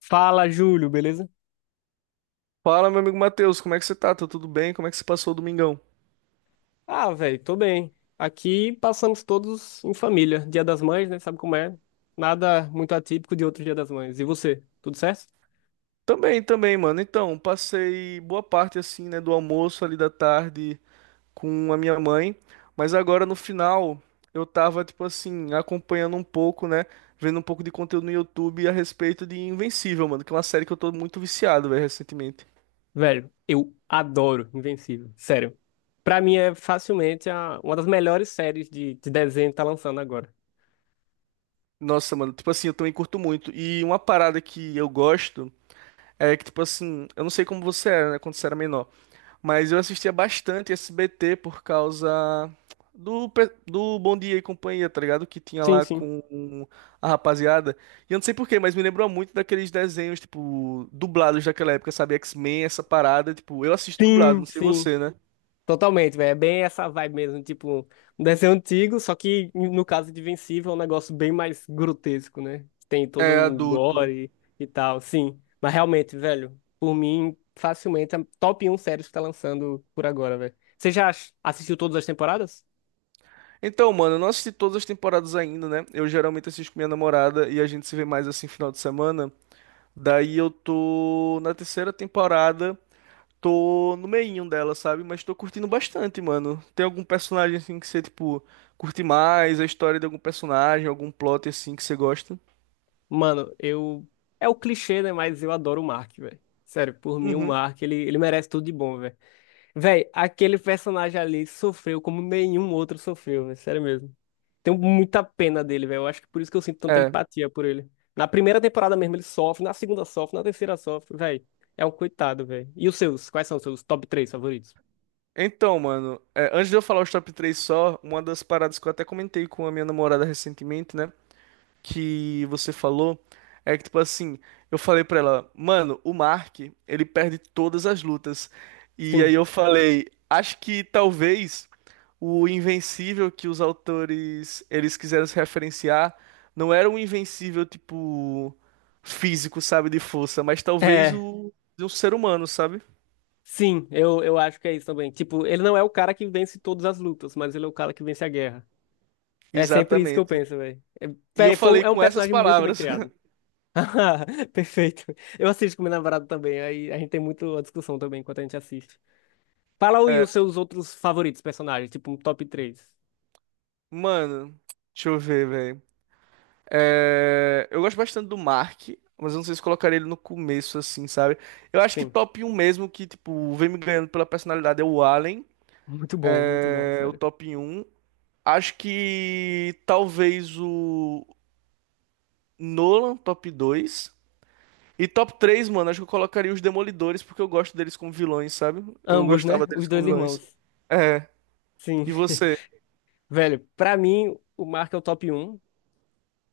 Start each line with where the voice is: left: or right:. left: Fala, Júlio, beleza?
right: Fala, meu amigo Matheus, como é que você tá? Tá tudo bem? Como é que você passou o domingão?
left: Ah, velho, tô bem. Aqui passamos todos em família. Dia das Mães, né? Sabe como é? Nada muito atípico de outro Dia das Mães. E você? Tudo certo?
right: Também, também, mano. Então, passei boa parte assim, né, do almoço ali da tarde com a minha mãe, mas agora no final eu tava tipo assim, acompanhando um pouco, né, vendo um pouco de conteúdo no YouTube a respeito de Invencível, mano, que é uma série que eu tô muito viciado, velho, recentemente.
left: Velho, eu adoro Invencível. Sério. Pra mim é facilmente uma das melhores séries de desenho que tá lançando agora.
right: Nossa, mano, tipo assim, eu também curto muito. E uma parada que eu gosto é que tipo assim, eu não sei como você era, né, quando você era menor. Mas eu assistia bastante SBT por causa do Bom Dia e Companhia, tá ligado? Que tinha
left: Sim,
right: lá
left: sim.
right: com a rapaziada. E eu não sei por quê, mas me lembrou muito daqueles desenhos, tipo, dublados daquela época, sabe? X-Men, essa parada. Tipo, eu assisto dublado,
left: Sim,
right: não sei
left: sim.
right: você, né?
left: Totalmente, velho. É bem essa vibe mesmo, tipo, um desenho antigo, só que no caso de Invencível é um negócio bem mais grotesco, né? Tem todo
right: É,
left: o
right: adulto.
left: gore e tal, sim. Mas realmente, velho, por mim, facilmente, é top um séries que tá lançando por agora, velho. Você já assistiu todas as temporadas?
right: Então, mano, eu não assisti todas as temporadas ainda, né? Eu geralmente assisto com minha namorada e a gente se vê mais assim final de semana. Daí eu tô na terceira temporada. Tô no meinho dela, sabe? Mas tô curtindo bastante, mano. Tem algum personagem assim que você, tipo, curte mais? A história de algum personagem, algum plot assim que você gosta?
left: Mano, eu. É o clichê, né? Mas eu adoro o Mark, velho. Sério, por mim, o
right: Uhum.
left: Mark, ele merece tudo de bom, velho. Véi, aquele personagem ali sofreu como nenhum outro sofreu, véi, sério mesmo. Tenho muita pena dele, velho. Eu acho que por isso que eu sinto tanta
right: É.
left: empatia por ele. Na primeira temporada mesmo ele sofre, na segunda sofre, na terceira sofre, velho. É um coitado, velho. E os seus? Quais são os seus top três favoritos?
right: Então, mano, é, antes de eu falar os top 3 só, uma das paradas que eu até comentei com a minha namorada recentemente, né, que você falou é que, tipo assim, eu falei pra ela, mano, o Mark, ele perde todas as lutas. E aí
left: Sim.
right: eu falei, acho que talvez o Invencível que os autores eles quiseram se referenciar não era um Invencível tipo físico, sabe, de força, mas talvez
left: É,
right: o de um ser humano, sabe?
left: sim, eu acho que é isso também. Tipo, ele não é o cara que vence todas as lutas, mas ele é o cara que vence a guerra. É sempre isso que eu
right: Exatamente.
left: penso, velho. É,
right: E eu
left: véi,
right: falei
left: é um
right: com essas
left: personagem muito bem
right: palavras.
left: criado. Perfeito. Eu assisto com minha namorada também, aí a gente tem muito a discussão também enquanto a gente assiste. Fala aí os seus outros favoritos personagens, tipo um top três.
right: Mano, deixa eu ver, velho. É, eu gosto bastante do Mark, mas eu não sei se colocaria ele no começo, assim, sabe? Eu acho que
left: Sim.
right: top um mesmo, que, tipo, vem me ganhando pela personalidade, é o Allen,
left: Muito bom,
right: é, o
left: sério.
right: top um. Acho que talvez o Nolan, top dois. E top três, mano, acho que eu colocaria os Demolidores, porque eu gosto deles como vilões, sabe? Eu
left: Ambos,
right: gostava
left: né?
right: deles
left: Os
right: como
left: dois
right: vilões.
left: irmãos.
right: É,
left: Sim.
right: e você?
left: Velho, pra mim, o Mark é o top um.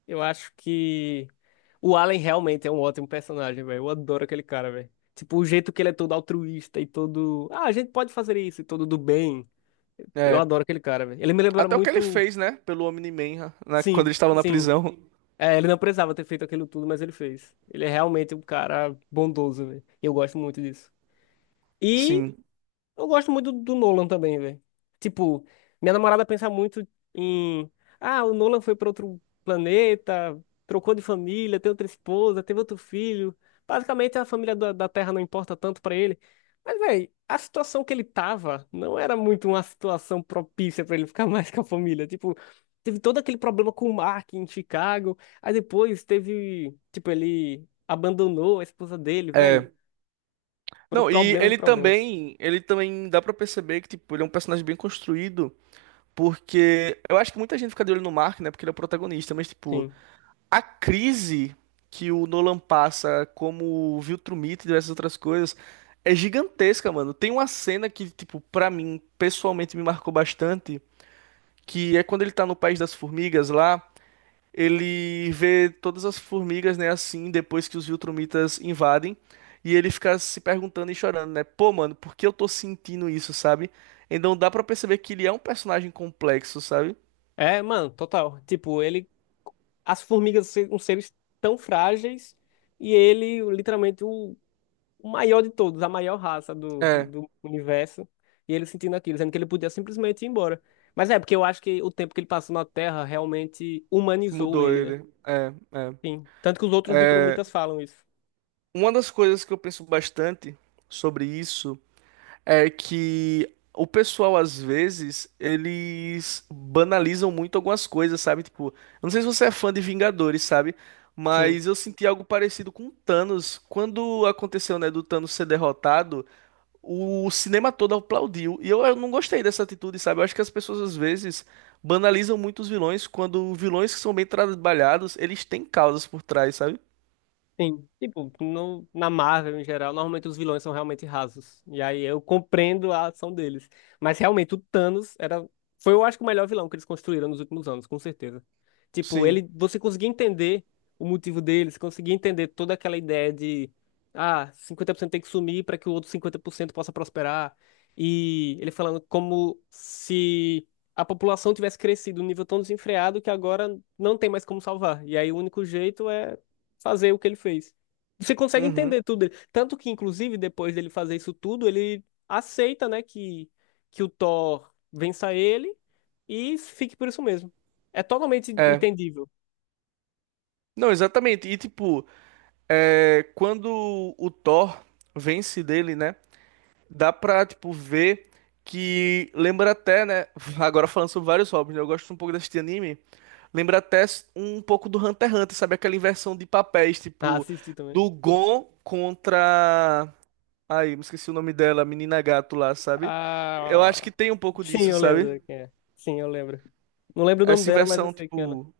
left: Eu acho que o Allen realmente é um ótimo personagem, velho. Eu adoro aquele cara, velho. Tipo, o jeito que ele é todo altruísta e todo. Ah, a gente pode fazer isso e todo do bem. Eu
right: É,
left: adoro aquele cara, velho. Ele me lembra
right: até o que ele
left: muito.
right: fez, né, pelo Omni-Man, né, quando
left: Sim,
right: eles estavam na
left: sim.
right: prisão.
left: É, ele não precisava ter feito aquilo tudo, mas ele fez. Ele é realmente um cara bondoso, velho. E eu gosto muito disso. E
right: Sim.
left: eu gosto muito do Nolan também, velho. Tipo, minha namorada pensa muito em. Ah, o Nolan foi pra outro planeta, trocou de família, tem outra esposa, teve outro filho. Basicamente, a família da Terra não importa tanto pra ele. Mas, velho, a situação que ele tava não era muito uma situação propícia pra ele ficar mais com a família. Tipo, teve todo aquele problema com o Mark em Chicago. Aí depois teve. Tipo, ele abandonou a esposa dele, velho.
right: É.
left: Foram
right: Não, e
left: problemas e problemas.
right: ele também dá pra perceber que tipo, ele é um personagem bem construído, porque eu acho que muita gente fica de olho no Mark, né, porque ele é o protagonista, mas tipo,
left: Sim.
right: a crise que o Nolan passa como viu Viltrumite e diversas outras coisas é gigantesca, mano. Tem uma cena que tipo, pra mim, pessoalmente me marcou bastante, que é quando ele tá no País das Formigas lá, ele vê todas as formigas, né, assim, depois que os Viltrumitas invadem, e ele fica se perguntando e chorando, né? Pô, mano, por que eu tô sentindo isso, sabe? Então dá pra perceber que ele é um personagem complexo, sabe?
left: É, mano, total. Tipo, ele. As formigas são seres tão frágeis e ele, literalmente, o maior de todos, a maior raça do,
right: É,
left: do universo. E ele sentindo aquilo, sendo que ele podia simplesmente ir embora. Mas é, porque eu acho que o tempo que ele passou na Terra realmente humanizou
right: mudou
left: ele, né?
right: ele. É, é.
left: Sim. Tanto que os outros Viltrumitas falam isso.
right: Uma das coisas que eu penso bastante sobre isso é que o pessoal, às vezes, eles banalizam muito algumas coisas, sabe? Tipo, eu não sei se você é fã de Vingadores, sabe?
left: Sim.
right: Mas eu senti algo parecido com Thanos. Quando aconteceu, né, do Thanos ser derrotado, o cinema todo aplaudiu. E eu não gostei dessa atitude, sabe? Eu acho que as pessoas, às vezes, banalizam muito os vilões, quando vilões que são bem trabalhados, eles têm causas por trás, sabe?
left: Sim, tipo, no, na Marvel em geral, normalmente os vilões são realmente rasos. E aí eu compreendo a ação deles. Mas realmente o Thanos foi eu acho que o melhor vilão que eles construíram nos últimos anos, com certeza. Tipo,
right: Sim.
left: ele, você conseguia entender o motivo deles, conseguia entender toda aquela ideia de, ah, 50% tem que sumir para que o outro 50% possa prosperar. E ele falando como se a população tivesse crescido num nível tão desenfreado que agora não tem mais como salvar. E aí o único jeito é fazer o que ele fez. Você consegue
right: Uhum.
left: entender tudo dele. Tanto que, inclusive, depois dele fazer isso tudo, ele aceita, né, que o Thor vença ele e fique por isso mesmo. É totalmente
right: É.
left: entendível.
right: Não, exatamente. E tipo. É, quando o Thor vence dele, né? Dá pra, tipo, ver que lembra até, né? Agora falando sobre vários hobbies, né? Eu gosto um pouco desse anime. Lembra até um pouco do Hunter x Hunter, sabe? Aquela inversão de papéis,
left: Ah,
right: tipo,
left: assisti também.
right: do Gon contra. Ai, me esqueci o nome dela, a menina gato lá, sabe? Eu acho
left: Ah,
right: que tem um pouco
left: sim,
right: disso,
left: eu
right: sabe?
left: lembro quem é. Sim, eu lembro. Não lembro o nome
right: Essa
left: dela, mas eu
right: inversão,
left: sei que ela. É.
right: tipo,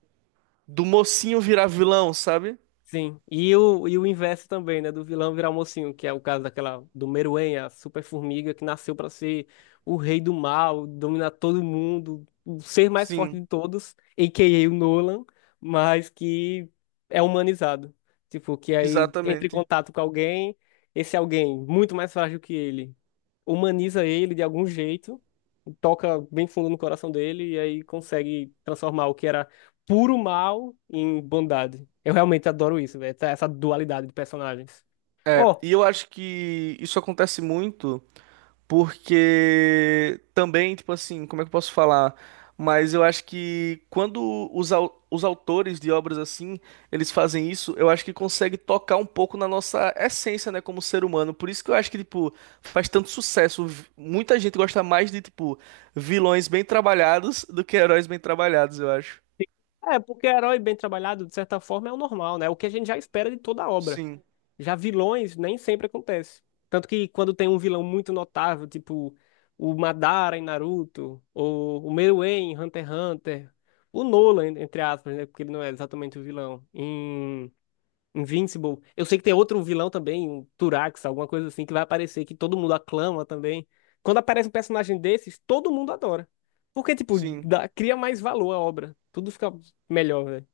right: do mocinho virar vilão, sabe?
left: Sim. E o inverso também, né? Do vilão virar mocinho, que é o caso daquela do Meruem, a super formiga que nasceu pra ser o rei do mal, dominar todo mundo, o ser mais forte
right: Sim,
left: de todos, a.k.a. o Nolan, mas que é humanizado. Tipo, que aí entra em
right: exatamente.
left: contato com alguém, esse alguém muito mais frágil que ele humaniza ele de algum jeito, toca bem fundo no coração dele e aí consegue transformar o que era puro mal em bondade. Eu realmente adoro isso, velho, essa dualidade de personagens.
right: É,
left: Ó,
right: e eu acho que isso acontece muito porque também, tipo assim, como é que eu posso falar? Mas eu acho que quando os autores de obras assim, eles fazem isso, eu acho que consegue tocar um pouco na nossa essência, né, como ser humano. Por isso que eu acho que, tipo, faz tanto sucesso. Muita gente gosta mais de, tipo, vilões bem trabalhados do que heróis bem trabalhados, eu acho.
left: é, porque herói bem trabalhado, de certa forma, é o normal, né? O que a gente já espera de toda a obra.
right: Sim,
left: Já vilões nem sempre acontece. Tanto que quando tem um vilão muito notável, tipo o Madara em Naruto, ou o Meruem em Hunter x Hunter, o Nolan, entre aspas, né? Porque ele não é exatamente o vilão em Invincible. Eu sei que tem outro vilão também, um Turax, alguma coisa assim, que vai aparecer, que todo mundo aclama também. Quando aparece um personagem desses, todo mundo adora. Porque, tipo,
right: sim.
left: cria mais valor à obra. Tudo fica melhor, velho.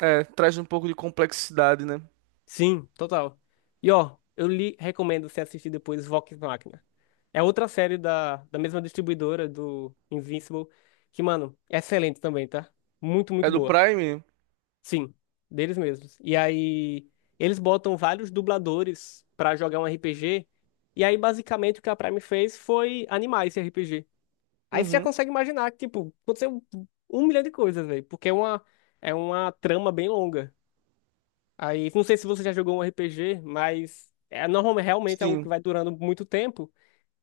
right: É, traz um pouco de complexidade, né?
left: Sim, total. E, ó, eu lhe recomendo você assistir depois Vox Machina. É outra série da mesma distribuidora do Invincible, que, mano, é excelente também, tá? Muito, muito
right: É do
left: boa.
right: Prime?
left: Sim, deles mesmos. E aí eles botam vários dubladores pra jogar um RPG. E aí basicamente o que a Prime fez foi animar esse RPG. Aí você já
right: Uhum.
left: consegue imaginar que tipo aconteceu um milhão de coisas, velho, porque é uma trama bem longa. Aí não sei se você já jogou um RPG, mas é normalmente realmente é algo que
right: Sim.
left: vai durando muito tempo.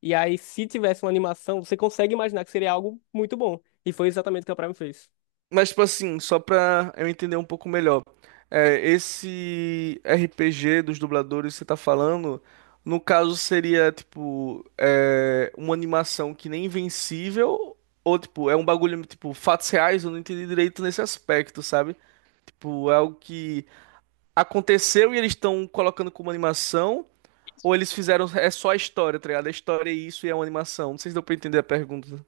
left: E aí se tivesse uma animação, você consegue imaginar que seria algo muito bom. E foi exatamente o que a Prime fez.
right: Mas, tipo assim, só pra eu entender um pouco melhor. É, esse RPG dos dubladores que você tá falando, no caso seria, tipo, é, uma animação que nem Invencível, ou, tipo, é um bagulho, tipo, fatos reais, eu não entendi direito nesse aspecto, sabe? Tipo, é algo que aconteceu e eles estão colocando como animação, ou eles fizeram, é só a história, tá ligado? A história é isso e é uma animação. Não sei se deu pra entender a pergunta.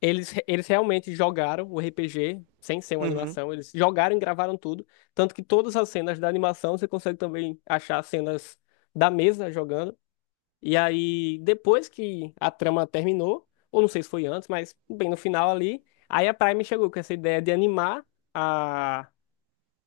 left: Eles realmente jogaram o RPG, sem ser uma
right: Uhum.
left: animação, eles jogaram e gravaram tudo. Tanto que todas as cenas da animação você consegue também achar cenas da mesa jogando. E aí, depois que a trama terminou, ou não sei se foi antes, mas bem no final ali, aí a Prime chegou com essa ideia de animar a,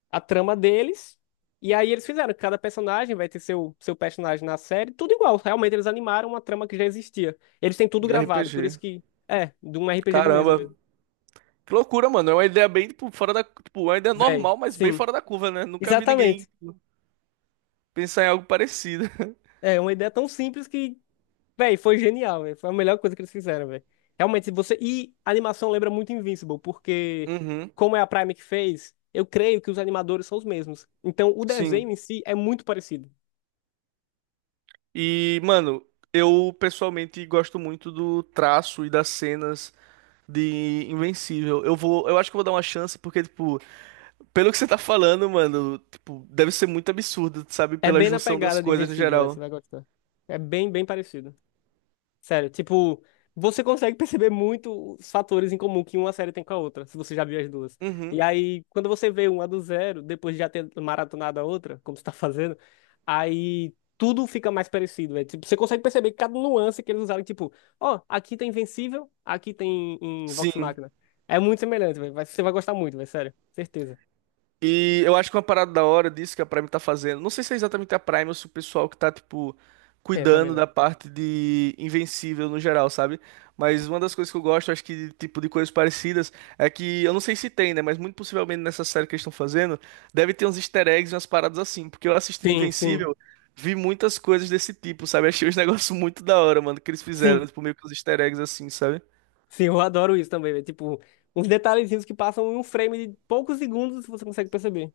left: a trama deles. E aí eles fizeram, cada personagem vai ter seu personagem na série, tudo igual. Realmente eles animaram uma trama que já existia. Eles têm tudo
right: De
left: gravado, por
right: RPG.
left: isso que. É, de um RPG de mesa
right: Caramba,
left: mesmo.
right: que loucura, mano. É uma ideia bem, tipo, fora da. Tipo, uma ideia
left: Véi,
right: normal, mas bem
left: sim.
right: fora da curva, né? Nunca vi ninguém
left: Exatamente.
right: pensar em algo parecido.
left: É uma ideia tão simples que, véi, foi genial, véi. Foi a melhor coisa que eles fizeram, véi. Realmente, se você. E a animação lembra muito Invincible, porque,
right: Uhum,
left: como é a Prime que fez, eu creio que os animadores são os mesmos. Então, o desenho
right: sim.
left: em si é muito parecido.
right: E, mano, eu pessoalmente gosto muito do traço e das cenas de Invencível. Eu acho que eu vou dar uma chance porque, tipo, pelo que você tá falando, mano, tipo, deve ser muito absurdo, sabe?
left: É
right: Pela
left: bem na
right: junção das
left: pegada de
right: coisas no
left: Invincible, véi. Você
right: geral.
left: vai gostar. É bem, bem parecido. Sério, tipo, você consegue perceber muito os fatores em comum que uma série tem com a outra, se você já viu as duas. E
right: Uhum,
left: aí, quando você vê uma do zero, depois de já ter maratonado a outra, como você tá fazendo, aí tudo fica mais parecido, velho. Tipo, você consegue perceber cada nuance que eles usaram, tipo, ó, aqui tem Invencível, aqui tem em Vox
right: sim.
left: Machina. É muito semelhante, velho. Você vai gostar muito, velho, sério. Certeza.
right: E eu acho que uma parada da hora disso que a Prime tá fazendo, não sei se é exatamente a Prime ou se o pessoal que tá, tipo,
left: É, também
right: cuidando
left: não.
right: da parte de Invencível no geral, sabe? Mas uma das coisas que eu gosto, acho que, tipo, de coisas parecidas, é que, eu não sei se tem, né? Mas muito possivelmente nessa série que eles estão fazendo, deve ter uns easter eggs e umas paradas assim, porque eu assistindo
left: Sim, sim.
right: Invencível, vi muitas coisas desse tipo, sabe? Achei os negócios muito da hora, mano, que eles fizeram,
left: Sim.
right: tipo, meio que uns easter eggs assim, sabe?
left: Sim, eu adoro isso também, velho. Tipo, uns detalhezinhos que passam em um frame de poucos segundos, você consegue perceber.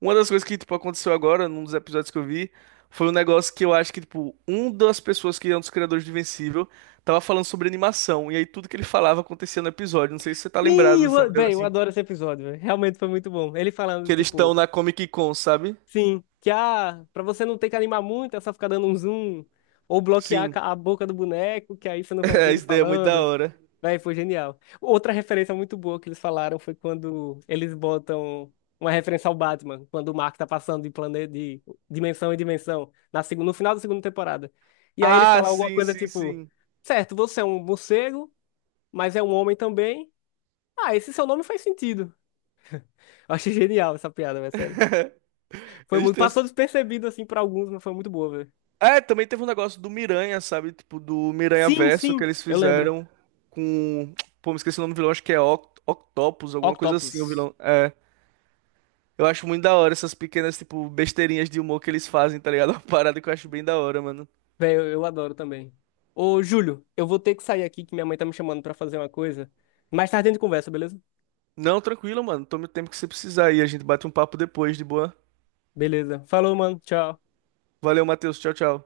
right: Uma das coisas que, tipo, aconteceu agora, num dos episódios que eu vi, foi um negócio que eu acho que, tipo, um das pessoas que é um dos criadores de Invencível tava falando sobre animação, e aí tudo que ele falava acontecia no episódio. Não sei se você tá
left: Sim,
right: lembrado, sabe? De algo
left: véi, eu
right: assim.
left: adoro esse episódio, véi. Realmente foi muito bom. Ele
right: Que
left: falando,
right: eles estão
left: tipo,
right: na Comic Con, sabe?
left: sim, que ah, pra você não ter que animar muito, é só ficar dando um zoom, ou bloquear a
right: Sim.
left: a boca do boneco, que aí você não vai ver
right: É,
left: ele
right: isso daí é muito da
left: falando.
right: hora.
left: Véi, foi genial. Outra referência muito boa que eles falaram foi quando eles botam uma referência ao Batman, quando o Mark tá passando de planeta, de dimensão em dimensão, no final da segunda temporada. E aí ele
right: Ah,
left: fala alguma
right: sim,
left: coisa
right: sim,
left: tipo,
right: sim.
left: certo, você é um morcego, mas é um homem também. Ah, esse seu nome faz sentido. Eu achei genial essa piada, velho, sério. Foi
right: Eles
left: muito.
right: têm.
left: Passou despercebido, assim, pra alguns, mas foi muito boa, velho.
right: É, também teve um negócio do Miranha, sabe? Tipo, do Miranha
left: Sim,
right: Verso que
left: sim,
right: eles
left: eu lembro.
right: fizeram com. Pô, me esqueci o nome do vilão, acho que é Octopus, alguma coisa assim, o
left: Octopus.
right: vilão. É. Eu acho muito da hora essas pequenas, tipo, besteirinhas de humor que eles fazem, tá ligado? Uma parada que eu acho bem da hora, mano.
left: Velho, eu adoro também. Ô, Júlio, eu vou ter que sair aqui, que minha mãe tá me chamando pra fazer uma coisa. Mais tarde a gente conversa, beleza?
right: Não, tranquilo, mano. Tome o tempo que você precisar aí. A gente bate um papo depois, de boa.
left: Beleza. Falou, mano. Tchau.
right: Valeu, Matheus. Tchau, tchau.